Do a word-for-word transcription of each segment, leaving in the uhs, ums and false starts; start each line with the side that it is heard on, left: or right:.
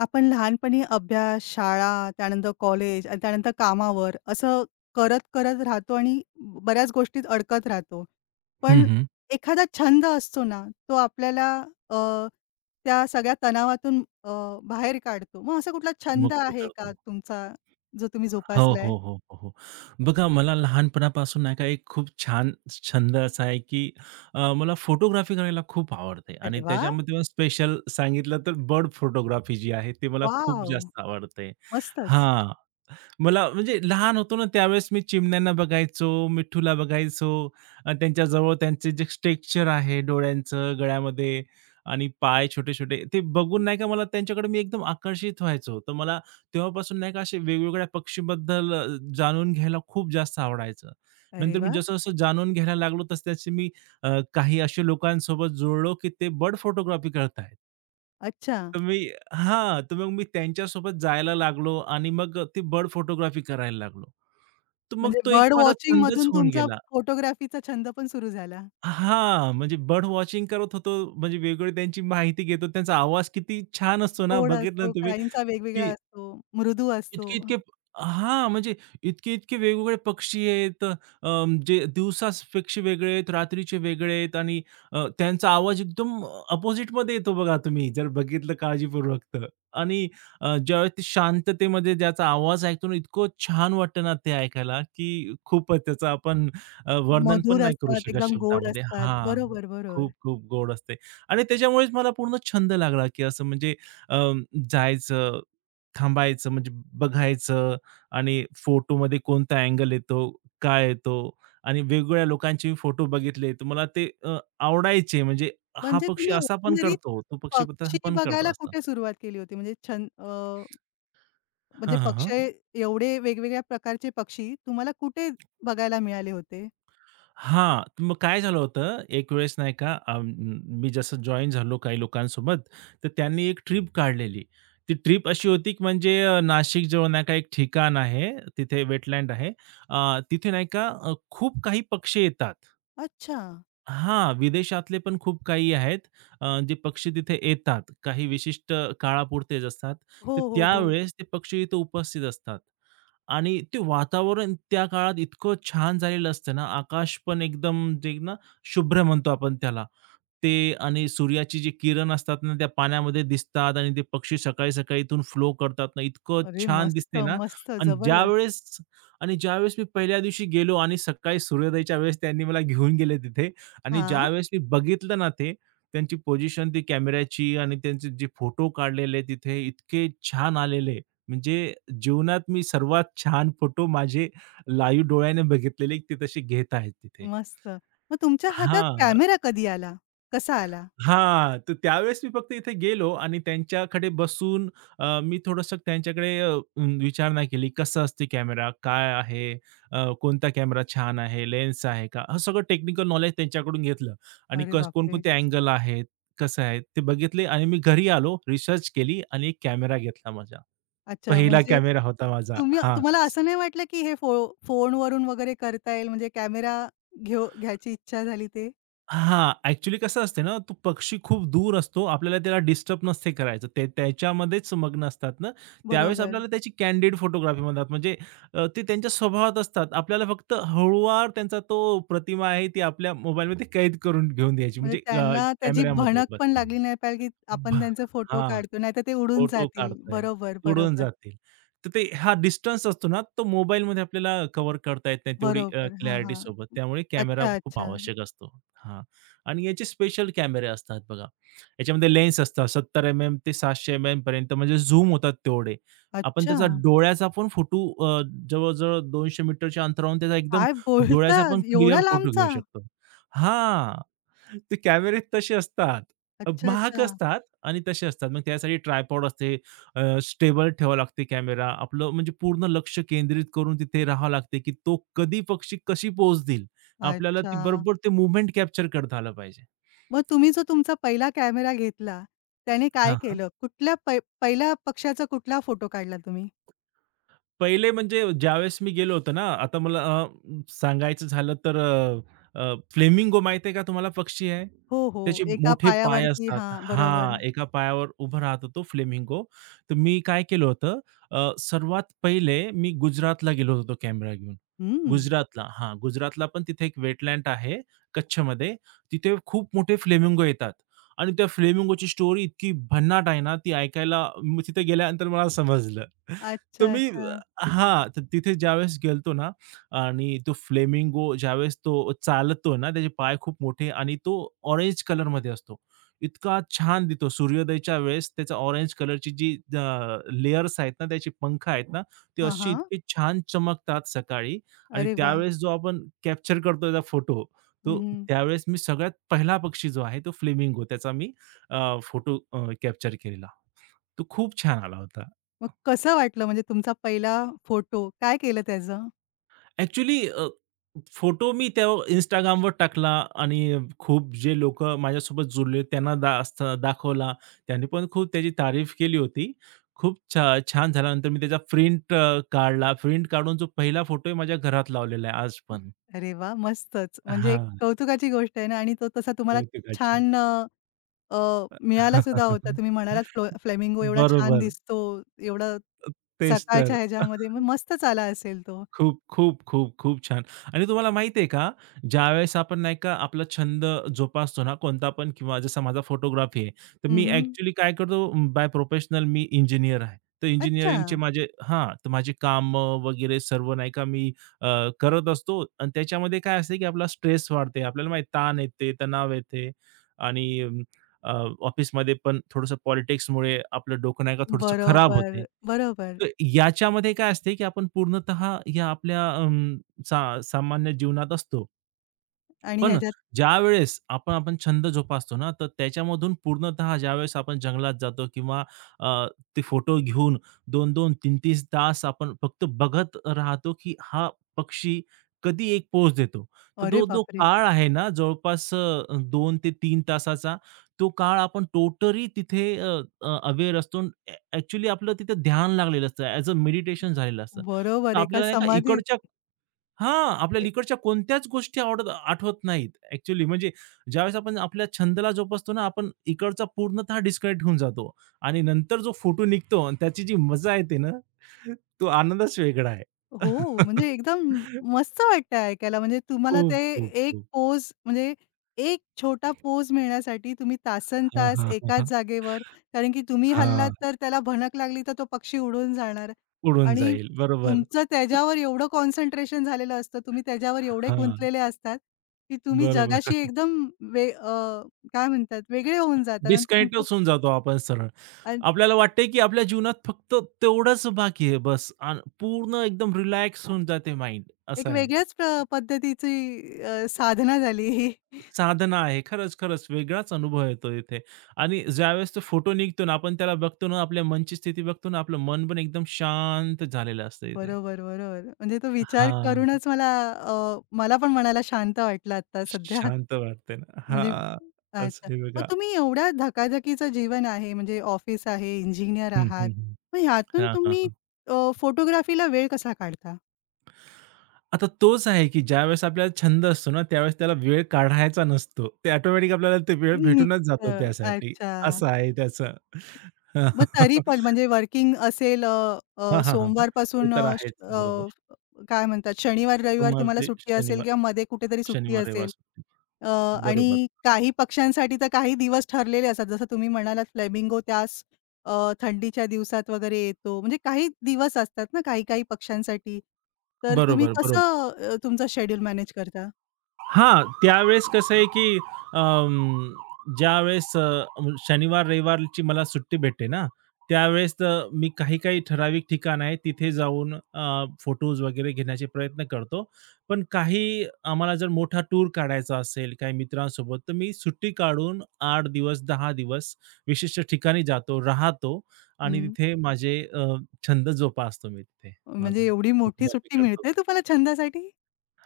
left: आपण लहानपणी अभ्यास, शाळा, त्यानंतर कॉलेज आणि त्यानंतर कामावर असं करत-करत राहतो आणि बऱ्याच गोष्टीत अडकत राहतो.
right: हं,
left: पण
right: हं.
left: एखादा छंद असतो ना, तो आपल्याला अ, त्या सगळ्या तणावातून अ, बाहेर काढतो. मग असा कुठला छंद
right: मुक्त
left: आहे का
right: करतो.
left: तुमचा, जो तुम्ही
right: हो,
left: जोपासलाय?
right: हो, हो, हो, हो. बघा मला लहानपणापासून नाही का एक खूप छान छंद असा आहे, की अ, मला फोटोग्राफी करायला खूप आवडते
left: अरे
right: आणि
left: वाह!
right: त्याच्यामध्ये मला स्पेशल सांगितलं तर बर्ड फोटोग्राफी जी आहे, ती मला खूप
left: वॉव!
right: जास्त आवडते.
left: मस्तच.
right: हां. मला म्हणजे लहान होतो ना त्यावेळेस मी चिमण्यांना बघायचो, मिठूला बघायचो आणि त्यांच्याजवळ त्यांचे जे टेक्स्चर आहे डोळ्यांचं, गळ्यामध्ये आणि पाय छोटे-छोटे ते बघून नाही का मला त्यांच्याकडे मी एकदम आकर्षित व्हायचो. तर मला तेव्हापासून नाही का असे वेगवेगळ्या पक्षीबद्दल अ, जाणून घ्यायला खूप जास्त आवडायचं.
left: अरे
right: नंतर मी
left: वाह!
right: जसं-जसं जाणून घ्यायला लागलो तसं-तसे मी अ, काही असे लोकांसोबत जुळलो की ते बर्ड फोटोग्राफी करतायत.
left: अच्छा.
right: तर मी हां, तर मग मी त्यांच्यासोबत जायला लागलो आणि मग ती बर्ड फोटोग्राफी करायला लागलो. तर मग
left: म्हणजे
right: तो एक
left: बर्ड
right: माझा छंदच
left: वॉचिंगमधून
right: होऊन
left: तुमचा
right: गेला.
left: फोटोग्राफीचा छंद पण सुरू झाला.
right: हां, म्हणजे बर्ड वॉचिंग करत होतो, म्हणजे वेगवेगळी त्यांची माहिती घेतो. त्यांचा आवाज किती छान असतो ना,
left: गोड
right: बघितलं
left: असतो,
right: ना तुम्ही
left: काहींचा वेगवेगळा
right: की
left: असतो, मृदू असतो,
right: इतके-इतके हां, म्हणजे इतके-इतके वेगवेगळे पक्षी आहेत. अं, जे दिवसा पक्षी वेगळे आहेत, रात्रीचे वेगळे आहेत आणि अ, त्यांचा आवाज एकदम अपोझिटमध्ये येतो बघा तुम्ही जर बघितलं काळजीपूर्वक तर. आणि अ, ज्यावेळेस ते शांततेमध्ये ज्याचा आवाज ऐकतो ना, इतकं छान वाटतं ना ते ऐकायला, की खूपच त्याचं आपण अ, वर्णन पण
left: मधुर
right: नाही करू
left: असतात,
right: शकत
left: एकदम गोड
right: शब्दामध्ये.
left: असतात.
right: हां,
left: बरोबर, बरोबर.
right: खूप खूप गोड असते आणि त्याच्यामुळेच मला पूर्ण छंद लागला, की असं म्हणजे अ, जायचं थांबायचं म्हणजे बघायचं आणि फोटोमध्ये कोणता अँगल येतो, काय येतो आणि वेगवेगळ्या लोकांचे फोटो बघितले तर मला ते अ, आवडायचे म्हणजे हा
left: म्हणजे
right: पक्षी
left: तुम्ही
right: असा पण
left: एकंदरीत
right: करतो, तो पक्षी पण तसा
left: पक्षी
right: पण
left: बघायला
right: करतो असं.
left: कुठे सुरुवात केली होती? म्हणजे छं अ, म्हणजे
right: हां, हां, हां.
left: पक्षी एवढे वेगवेगळ्या प्रकारचे पक्षी तुम्हाला कुठे बघायला मिळाले होते?
right: हां, तर मग काय झालं होतं एक वेळेस नाही का अ, मी जसं जॉइन झालो काही लोकांसोबत, तर त्यांनी एक ट्रिप काढलेली. ती ट्रिप अशी होती की म्हणजे अ, नाशिक जवळ नाही का एक ठिकाण आहे, तिथे वेटलँड आहे. अ, तिथे नाही का अ, खूप काही पक्षी येतात.
left: अच्छा.
right: हां, विदेशातले पण खूप काही आहेत. अ, जे पक्षी तिथे येतात. काही विशिष्ट काळापुरतेच असतात.
left: हो,
right: तर
left: हो, हो.
right: त्यावेळेस ते पक्षी इथे उपस्थित असतात. आणि ते वातावरण त्या काळात इतकं छान झालेलं असतं ना, आकाश पण एकदम जे ना शुभ्र म्हणतो आपण त्याला. ते आणि सूर्याची जी किरण असतात ना, त्या पाण्यामध्ये दिसतात आणि ते पक्षी सकाळी-सकाळी इथून फ्लो करतात ना, इतकं
left: अरे
right: छान
left: मस्त,
right: दिसते ना.
left: मस्त,
right: आणि
left: जबरदस्त.
right: ज्यावेळेस आणि ज्यावेळेस मी पहिल्या दिवशी गेलो आणि सकाळी सूर्योदयाच्या वेळेस त्यांनी मला घेऊन गेले तिथे आणि
left: हां,
right: ज्यावेळेस मी बघितलं ना ते, त्यांची पोझिशन ती कॅमेऱ्याची आणि त्यांचे जे फोटो काढलेले तिथे इतके छान आलेले. म्हणजे जीवनात मी सर्वात छान फोटो माझे लाईव्ह डोळ्याने बघितलेले ते तसे घेत आहेत तिथे.
left: मस्त. मग तुमच्या हातात
right: हां.
left: कॅमेरा कधी आला? कसा आला?
right: हां, तर त्यावेळेस मी फक्त इथे गेलो आणि त्यांच्याकडे बसून अ, मी थोडंसं त्यांच्याकडे अ, म, विचारणा केली, कसं असते कॅमेरा? काय आहे? अ, कोणता कॅमेरा छान आहे? लेन्स आहे का? हे सगळं टेक्निकल नॉलेज त्यांच्याकडून घेतलं आणि
left: अरे
right: कस
left: बापरे!
right: कोणकोणते अँगल आहेत, कसं आहे ते बघितले आणि मी घरी आलो, रिसर्च केली आणि एक कॅमेरा घेतला माझा.
left: अच्छा
right: पहिला
left: म्हणजे
right: कॅमेरा होता माझा.
left: तुम्ही
right: हां.
left: तुम्हाला असं नाही वाटलं, की हे फो फोनवरून वगैरे करता येईल म्हणजे कॅमेरा घेऊ घ्यायची इच्छा झाली ते?
right: हां, ॲक्चुअली कसं असते ना, तो पक्षी खूप दूर असतो. आपल्याला त्याला डिस्टर्ब नसते करायचं. ते त्याच्यामध्येच मग्न असतात ना, त्यावेळेस
left: बरोबर.
right: आपल्याला त्याची कँडिड फोटोग्राफी म्हणतात. म्हणजे अ, ते त्यांच्या स्वभावात असतात. आपल्याला फक्त हळूवार त्यांचा तो प्रतिमा आहे ती आपल्या मोबाईलमध्ये कैद करून घेऊन द्यायची
left: म्हणजे
right: म्हणजे अ,
left: त्यांना त्याची
right: कॅमेऱ्यामध्ये
left: भणक पण
right: बस.
left: लागली नाही पाहिजे, की आपण
right: भा
left: त्यांचे फोटो
right: हां.
left: काढतो, नाहीतर ते उडून
right: फोटो
left: जातील.
right: काढताय,
left: बरोबर,
right: तुडून
left: बरोबर,
right: जातील. तर ते हा डिस्टन्स असतो ना, तो मोबाईलमध्ये आपल्याला कव्हर करता येत नाही तेवढी अ,
left: बरोबर. हां,
right: क्लॅरिटी
left: हां.
right: सोबत. त्यामुळे कॅमेरा
left: अच्छा,
right: खूप
left: अच्छा.
right: आवश्यक असतो. हां. आणि याचे स्पेशल कॅमेरे असतात बघा. याच्यामध्ये लेन्स असतात सत्तर एम-एम ते सातशे एम-एम पर्यंत म्हणजे झूम होतात तेवढे. आपण
left: अच्छा!
right: त्याचा डोळ्याचा पण फोटो अ, जवळ-जवळ दोनशे मीटरच्या अंतरावरून त्याचा एकदम
left: काय बोलता?
right: डोळ्याचा पण
left: एवढ्या
right: क्लिअर फोटो घेऊ
left: लांबचा?
right: शकतो. हां. ते कॅमेरे तसे असतात. अ,
left: अच्छा,
right: महाग
left: अच्छा.
right: असतात. आणि तसे असतात. मग त्यासाठी ट्रायपॉड असते, अ, स्टेबल ठेवावा लागते कॅमेरा. आपलं म्हणजे पूर्ण लक्ष केंद्रित करून तिथे राहावं लागते, की तो कधी पक्षी कशी पोहोचतील. आपल्याला
left: अच्छा.
right: ती बरोबर ते मूव्हमेंट कॅप्चर करता आलं पाहिजे.
left: मग तुम्ही जो तुमचा पहिला कॅमेरा घेतला, त्याने काय
right: हां,
left: केलं? कुठल्या पै पहिल्या पक्ष्याचा कुठला फोटो काढला तुम्ही?
right: पहिले म्हणजे ज्यावेळेस मी गेलो होतो ना, आता मला अ, सांगायचं झालं तर अ, अ, फ्लेमिंगो माहिती आहे का तुम्हाला पक्षी आहे?
left: हो, हो.
right: त्याचे
left: एका
right: मोठे पाय
left: पायावरती
right: असतात.
left: हां, बरोबर.
right: हां, एका पायावर उभा राहतो तो फ्लेमिंगो. तर मी काय केलं होतं अ, सर्वात पहिले मी गुजरातला गेलो होतो कॅमेरा घेऊन.
left: हं.
right: गुजरातला हां, गुजरातला पण तिथे एक वेटलँड आहे कच्छमध्ये. तिथे खूप मोठे फ्लेमिंगो येतात आणि त्या फ्लेमिंगोची स्टोरी इतकी भन्नाट आहे ना, ती ऐकायला मी तिथे गेल्यानंतर मला समजलं. तर
left: अच्छा,
right: मी
left: अच्छा.
right: हां, तर तिथे ज्यावेळेस गेलतो ना आणि तो फ्लेमिंगो ज्यावेळेस तो चालतो ना, त्याचे पाय खूप मोठे आणि तो ऑरेंज कलरमध्ये असतो. इतका छान दिसतो सूर्योदयाच्या वेळेस त्याचा ऑरेंज कलरची जी अ, लेयर्स आहेत ना, त्याची पंख आहेत ना, ते
left: हां,
right: अशी
left: हां.
right: इतकी छान चमकतात सकाळी आणि
left: अरे वाह!
right: त्यावेळेस जो आपण कॅप्चर करतो त्याचा फोटो,
left: हं,
right: तो
left: हं.
right: त्यावेळेस मी सगळ्यात पहिला पक्षी जो आहे तो फ्लेमिंगो त्याचा मी फोटो कॅप्चर केलेला. तो खूप छान आला होता.
left: मग कसं वाटलं म्हणजे तुमचा पहिला फोटो? काय केलं त्याचं?
right: ॲक्चुअली फोटो मी त्या Instagramवर टाकला आणि खूप जे लोकं माझ्यासोबत जुळले त्यांना दा स दाखवला. त्यांनी पण खूप त्याची तारीफ केली होती. खूप छा छान झाल्यानंतर मी त्याचा प्रिंट अ, काढला. प्रिंट काढून जो पहिला फोटो आहे माझ्या घरात लावलेला आहे आज पण.
left: अरे वाह! मस्तच. म्हणजे एक
right: हां,
left: कौतुकाची गोष्ट आहे ना आणि तो तसा तुम्हाला
right: कौतुकाची.
left: छान अ, अ, मिळाला सुद्धा होता. तुम्ही म्हणालात फ्लो फ्लेमिंगो एवढा छान
right: बरोबर.
left: दिसतो, एवढं
right: तेच
left: सकाळच्या
right: तर.
left: ह्याच्यामध्ये मग मस्तच आला असेल तो.
right: खूप, खूप, खूप, खूप छान. आणि तुम्हाला माहिती आहे का, ज्यावेळेस आपण नाही का आपला छंद जोपासतो ना कोणता पण किंवा जसा माझा फोटोग्राफी आहे. तर मी
left: हं,
right: ॲक्चुअली काय करतो बाय प्रोफेशनल मी इंजिनिअर आहे. तर
left: अच्छा.
right: इंजिनिअरिंगचे माझे हां, तर माझे कामं वगैरे सर्व नाही का मी अ, करत असतो आणि त्याच्यामध्ये काय असते की आपला स्ट्रेस वाढते. आपल्याला माहिती ताण येते, तणाव येते आणि ऑफिसमध्ये पण थोडंसं पॉलिटिक्समुळे आपलं डोकं नाही का थोडंसं खराब
left: बरोबर,
right: होते.
left: बरोबर
right: तर याच्यामध्ये काय असते, की आपण पूर्णतः या आपल्या अं, सा सामान्य जीवनात असतो.
left: आणि
right: पण
left: ह्याच्यात
right: ज्यावेळेस आपण आपण छंद जोपासतो ना, तर त्याच्यामधून पूर्णतः ज्यावेळेस आपण जंगलात जातो किंवा अ, ते फोटो घेऊन दोन-दोन तीन तीन तास आपण फक्त बघत राहतो, की हा पक्षी कधी एक पोज देतो. तर
left: अरे
right: तो जो
left: बापरे!
right: काळ आहे ना, जवळपास अ, दोन ते तीन तासाचा तो काळ आपण टोटली तिथे अ, अ, अवेअर असतो. अ, आपलं तिथे ध्यान लागलेलं असतं. ॲज अ मेडिटेशन झालेलं असतं. तर
left: बरोबर. एका
right: आपल्याला नाही का
left: समाधीत
right: इकडच्या हां,
left: ए
right: आपल्याला इकडच्या कोणत्याच गोष्टी आवडत आठवत नाहीत ॲक्चुअली. म्हणजे ज्यावेळेस आपण आपल्या छंदाला जोपासतो ना, आपण इकडचा पूर्णतः डिस्कनेक्ट होऊन जातो आणि नंतर जो फोटो निघतो आणि त्याची जी मजा येते ना, तो आनंदच वेगळा आहे.
left: हो, म्हणजे एकदम मस्त वाटतं ऐकायला. म्हणजे तुम्हाला
right: खूप,
left: ते
right: खूप,
left: एक
right: खूप.
left: पोज म्हणजे एक छोटा पोज मिळण्यासाठी तुम्ही तासन
right: हां,
left: तासनतास
right: हां, हां,
left: एकाच
right: हां.
left: जागेवर कारण की तुम्ही हललात
right: हां,
left: तर त्याला भनक लागली तर तो पक्षी उडून जाणार
right: उडून
left: आणि
right: जाईल. बरोबर.
left: तुमचं त्याच्यावर एवढं कॉन्सन्ट्रेशन झालेलं असतं, तुम्ही त्याच्यावर एवढे
right: हां,
left: गुंतलेले असतात, की तुम्ही
right: बरोबर.
left: जगाशी एकदम वे अ, काय म्हणतात वेगळे होऊन जातात आणि तुमचं
right: डिस्कनेक्टच होऊन जातो आपण सरळ. आपल्याला वाटतंय, की आपल्या जीवनात फक्त तेवढंच बाकी आहे बस आणि पूर्ण एकदम रिलॅक्स होऊन जाते माइंड
left: एक
right: असं आहे.
left: वेगळ्याच अ, पद्धतीची अ, साधना झाली ही.
right: साधना आहे. खरंच, खरंच वेगळाच अनुभव येतो इथे आणि ज्यावेळेस तो फोटो निघतो ना, आपण त्याला बघतो ना, आपल्या मनची स्थिती बघतो ना, आपलं मन पण एकदम शांत झालेलं असतं इथे.
left: बरोबर, बरोबर. म्हणजे तो विचार
right: हां,
left: करूनच मला अ, मला पण मनाला शांत वाटलं आता सध्या.
right: शांत वाटते ना.
left: म्हणजे
right: हां,
left: अच्छा.
right: असं आहे
left: मग
right: बघा.
left: तुम्ही एवढ्या धकाधकीचं जीवन आहे, म्हणजे ऑफिस आहे, इंजिनिअर
right: हं,
left: आहात.
right: हं, हं.
left: मग ह्यातून
right: हां, हां,
left: तुम्ही
right: हां.
left: अ, फोटोग्राफीला वेळ कसा काढता?
right: आता तोच आहे, की ज्यावेळेस आपल्याला छंद असतो ना, त्यावेळेस त्याला वेळ काढायचा नसतो. ते ऑटोमॅटिक आपल्याला ते वेळ भेटूनच जातो
left: निघतं.
right: त्यासाठी.
left: अच्छा.
right: असं आहे त्याचं. हां,
left: मग तरी पण म्हणजे वर्किंग असेल अ, अ,
right: हां, हां, हां. ते
left: सोमवारपासून
right: तर
left: अ, श
right: आहेच.
left: अ,
right: बरोबर.
left: काय म्हणतात शनिवार, रविवार
right: सोमवार
left: तुम्हाला
right: ते
left: सुट्टी असेल
right: शनिवार,
left: किंवा मध्ये कुठेतरी सुट्टी
right: शनिवार, रविवार
left: असेल.
right: सुट्टी.
left: अ, आणि
right: बरोबर,
left: काही पक्ष्यांसाठी तर काही दिवस ठरलेले असतात. जसं तुम्ही म्हणालात फ्लेमिंगो त्यास अ, थंडीच्या दिवसात वगैरे येतो. म्हणजे काही दिवस असतात ना काही-काही पक्ष्यांसाठी. तर तुम्ही
right: बरोबर, बरोबर.
left: कसं अ, तुमचं शेड्यूल मॅनेज करता?
right: हां, त्यावेळेस कसं आहे, की अं, ज्यावेळेस अ, शनिवार, रविवारची मला सुट्टी भेटते ना, त्यावेळेस तर मी काही-काही ठराविक ठिकाण आहे तिथे जाऊन अ, फोटोज वगैरे घेण्याचे प्रयत्न करतो. पण काही आम्हाला जर मोठा टूर काढायचा असेल काही मित्रांसोबत, तर मी सुट्टी काढून आठ दिवस, दहा दिवस विशिष्ट ठिकाणी जातो, राहतो आणि
left: हं.
right: तिथे माझे अ, छंद जोपासतो मी तिथे माझा.
left: म्हणजे एवढी मोठी
right: फोटोग्राफी
left: सुट्टी
right: करतो.
left: मिळते तुम्हाला छंदासाठी?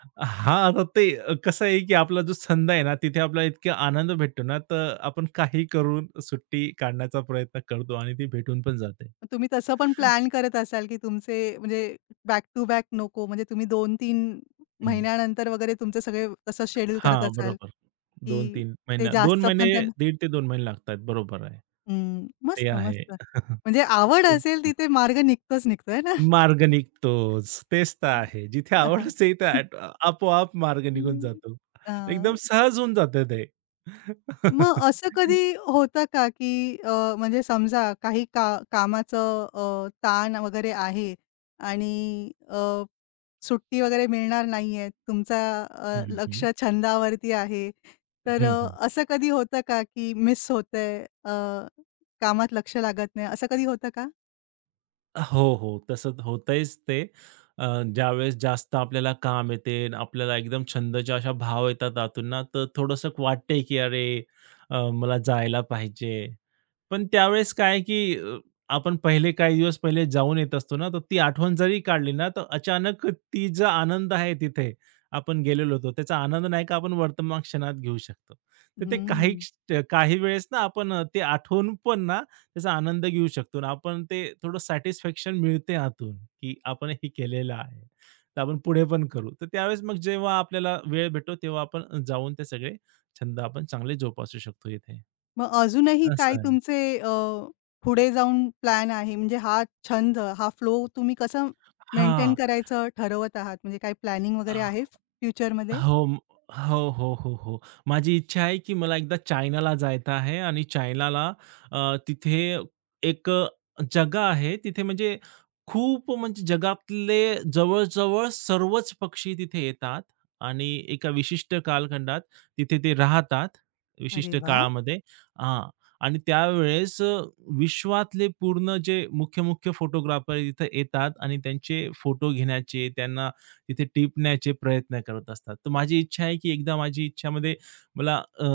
right: हां, आता ते कसं आहे, की आपला जो छंद आहे ना, तिथे आपला इतका आनंद भेटतो ना, तर आपण काही करून सुट्टी काढण्याचा प्रयत्न करतो आणि ती भेटून पण जाते.
left: तुम्ही तसं पण प्लॅन करत असाल, की तुमचे म्हणजे बॅक टू बॅक नको म्हणजे तुम्ही दोन ते तीन
right: हं.
left: महिन्यानंतर वगैरे तुमचे सगळे तसं शेड्यूल करत
right: हां,
left: असाल,
right: बरोबर. दोन
left: की
right: तीन
left: ते
right: महिना दोन
left: जास्त
right: महिने
left: पण त्यां
right: दीड ते दोन महिने लागतात. बरोबर आहे.
left: हं. मस्त,
right: ते आहे.
left: मस्त. म्हणजे आवड
right: खूप
left: असेल
right: छान.
left: तिथे मार्ग निघतोच निघतो आहे ना?
right: मार्ग निघतोच. तेच तर आहे. जिथे
left: हं, हां.
right: आवड असते तिथे ॲट आपोआप मार्ग निघून
left: हं.
right: जातो.
left: अ,
right: एकदम सहज होऊन जातं ते.
left: मग असं कधी होतं का, की अ, म्हणजे समजा काही का कामाचं अ, ताण वगैरे आहे आणि अ, सुट्टी वगैरे मिळणार नाहीये. तुमचा अ,
right: हं, हं,
left: लक्ष
right: हं.
left: छंदावरती आहे. तर अ, असं कधी होतं का, की मिस होतंय, अ, कामात लक्ष लागत नाही, असं कधी होतं का?
right: हो, हो. तसं होतंयच ते. अ, ज्यावेळेस जास्त आपल्याला काम येते आणि आपल्याला एकदम छंदच्या अशा भाव येतात आतून ना, तर थोडंसं वाटतंय की अरे, अ, मला जायला पाहिजे. पण त्यावेळेस काय की अ, आपण पहिले काही दिवस पहिले जाऊन येत असतो ना, तर ती आठवण जरी काढली ना, तर अचानक ती जो आनंद आहे तिथे आपण गेलेलो होतो, त्याचा आनंद नाही का आपण वर्तमान क्षणात घेऊ शकतो. तर ते काही
left: हं.
right: क्ष काही वेळेस ना आपण अ, ते आठवून पण ना त्याचा आनंद घेऊ शकतो आणि आपण ते थोडं सॅटिस्फॅक्शन मिळते आतून, की आपण हे केलेलं आहे. तर आपण पुढे पण करू. तर त्यावेळेस मग जेव्हा आपल्याला वेळ भेटतो तेव्हा आपण जाऊन ते सगळे छंद आपण चांगले जोपासू शकतो इथे.
left: मग अजूनही काय
right: असं आहे.
left: तुमचे अ, पुढे जाऊन प्लॅन आहे? म्हणजे हा छंद, हा फ्लो तुम्ही कसं मेंटेन
right: हां.
left: करायचं ठरवत आहात? म्हणजे काही प्लॅनिंग वगैरे आहे फ्युचरमध्ये?
right: हो, म हो, हो, हो, हो. माझी इच्छा आहे, की मला एकदा चायनाला जायचं आहे आणि चायनाला अ, तिथे एक जगा जागा आहे. तिथे म्हणजे खूप म्हणजे जगातले जवळ-जवळ सर्वच पक्षी तिथे येतात आणि एका विशिष्ट कालखंडात तिथे ते राहतात,
left: अरे
right: विशिष्ट
left: वाह!
right: काळामध्ये. हां. आणि त्यावेळेस अ, विश्वातले पूर्ण जे मुख्य-मुख्य फोटोग्राफर इथे येतात आणि त्यांचे फोटो घेण्याचे त्यांना तिथे टिपण्याचे प्रयत्न करत असतात. तर माझी इच्छा आहे, की एकदा माझी इच्छामध्ये मला अ,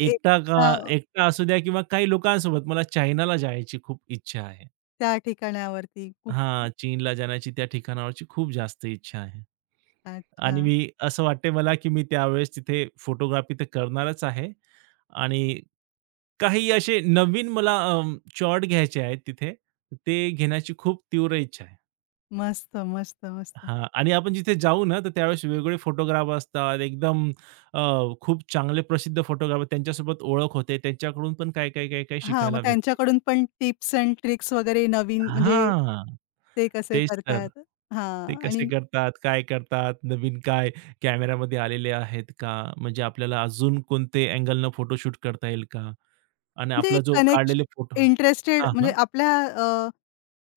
right: एकटा का
left: एकदा
right: एकटा असू द्या किंवा काही लोकांसोबत मला चायनाला जायची खूप इच्छा आहे.
left: त्या त्या ठिकाणावरती कुठ
right: हां, चीनला जाण्याची त्या ठिकाणावरची खूप जास्त इच्छा आहे. आणि
left: अच्छा.
right: मी असं वाटतंय मला, की मी त्यावेळेस तिथे फोटोग्राफी तर करणारच आहे आणि काही असे नवीन मला अ, घ्यायचे आहेत तिथे, ते घेण्याची खूप तीव्र इच्छा आहे.
left: मस्त, मस्त, मस्त.
right: हां. आणि आपण जिथे जाऊ ना, तर त्यावेळेस वेगवेगळे फोटोग्राफ असतात. एकदम अ, खूप चांगले प्रसिद्ध फोटोग्राफर त्यांच्यासोबत ओळख होते. त्यांच्याकडून पण काय, काय, काय, काय
left: हां, मग
right: शिकायला भेटते.
left: त्यांच्याकडून पण टिप्स अँड ट्रिक्स वगैरे नवीन म्हणजे
right: हां.
left: ते कसे
right: तेच तर.
left: करतात?
right: ते
left: हां आणि
right: कसे करतात, काय करतात, नवीन काय कॅमेरामध्ये आलेले आहेत का? म्हणजे आपल्याला अजून कोणते अँगलनं फोटोशूट करता येईल का? आणि
left: म्हणजे
right: आपला
left: एक
right: जो
left: कनेक्शन
right: काढलेले फोटो
left: इंटरेस्टेड
right: हां,
left: म्हणजे
right: हां.
left: आपल्या अ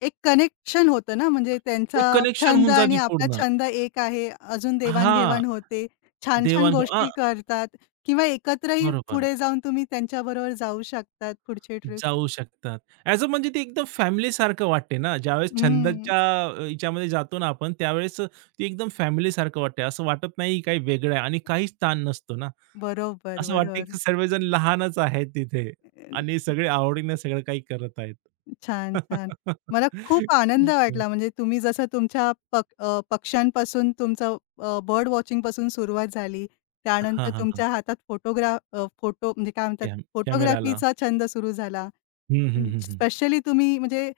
left: एक कनेक्शन होतं ना, म्हणजे
right: ते
left: त्यांचा
right: कनेक्शन
left: छंद
right: होऊन
left: आणि
right: जाते
left: आपला
right: पूर्ण.
left: छंद एक आहे. अजून
right: हां.
left: देवाण-घेवाण होते. छान-छान
right: देवाण हां,
left: गोष्टी करतात किंवा एकत्रही
right: बरोबर.
left: पुढे जाऊन तुम्ही त्यांच्याबरोबर जाऊ शकतात पुढची ट्रिप.
right: जाऊ शकतात. ॲज अ म्हणजे ते एकदम फॅमिलीसारखं वाटते ना, ज्यावेळेस
left: हं.
right: छंदाच्या अ, ह्याच्यामध्ये जातो ना आपण, त्यावेळेस अ, ते एकदम फॅमिलीसारखं वाटते. असं वाटत नाही काही वेगळं आहे आणि काहीच ताण नसतो ना.
left: बरोबर,
right: असं वाटते
left: बरोबर.
right: की सर्वजण लहानच आहेत तिथे आणि सगळे आवडीने सगळं काही करत आहेत.
left: छान, छान. मला खूप आनंद
right: खूप छान.
left: वाटला म्हणजे तुम्ही जसं तुमच्या पक अ, पक्ष्यांपासून तुमचं अ, बर्ड वॉचिंगपासून सुरुवात झाली. त्यानंतर
right: हां, हां, हां.
left: तुमच्या हातात फोटोग्राफ अ, फोटो म्हणजे काय म्हणतात
right: कॅम कॅमेराला.
left: फोटोग्राफीचा छंद सुरू झाला.
right: हं, हं, हं, हं.
left: स्पेशली तुम्ही म्हणजे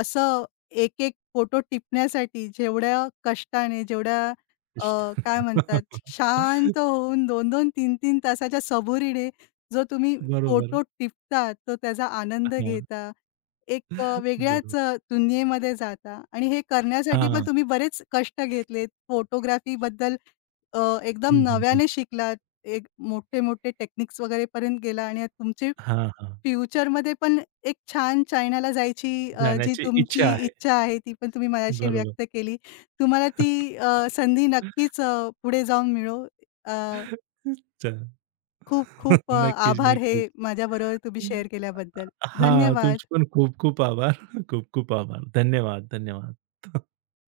left: असं एक-एक फोटो टिपण्यासाठी जेवढ्या कष्टाने, जेवढ्या अ, काय म्हणतात शांत होऊन दोन दोन, तीन तीन तासाच्या सबुरीने जो तुम्ही
right: बरोबर.
left: फोटो टिपता, तो त्याचा आनंद
right: हां,
left: घेता. एक अ, वेगळ्याच
right: बरोबर.
left: अ, दुनियेमध्ये जाता आणि हे करण्यासाठी पण
right: हां.
left: तुम्ही बरेच कष्ट घेतलेत. फोटोग्राफीबद्दल अ, एकदम
right: हं, हं, हं.
left: नव्याने शिकलात. एक मोठे-मोठे टेक्निक्स वगैरेपर्यंत गेला आणि आता तुमचे
right: हां, हां.
left: फ्युचरमध्ये पण एक छान चायनाला जायची अ, जी
right: जाण्याची इच्छा
left: तुमची
right: आहे.
left: इच्छा आहे, ती पण तुम्ही मगाशी
right: बरोबर.
left: व्यक्त केली. तुम्हाला ती अ, संधी नक्कीच अ, पुढे जाऊन मिळो. अ,
right: अच्छा.
left: खूप-खूप अ,
right: नक्कीच,
left: आभार हे
right: नक्कीच.
left: माझ्याबरोबर तुम्ही शेअर केल्याबद्दल.
right: हां,
left: धन्यवाद.
right: तुमचे पण खूप खूप आभार. खूप खूप आभार. धन्यवाद, धन्यवाद.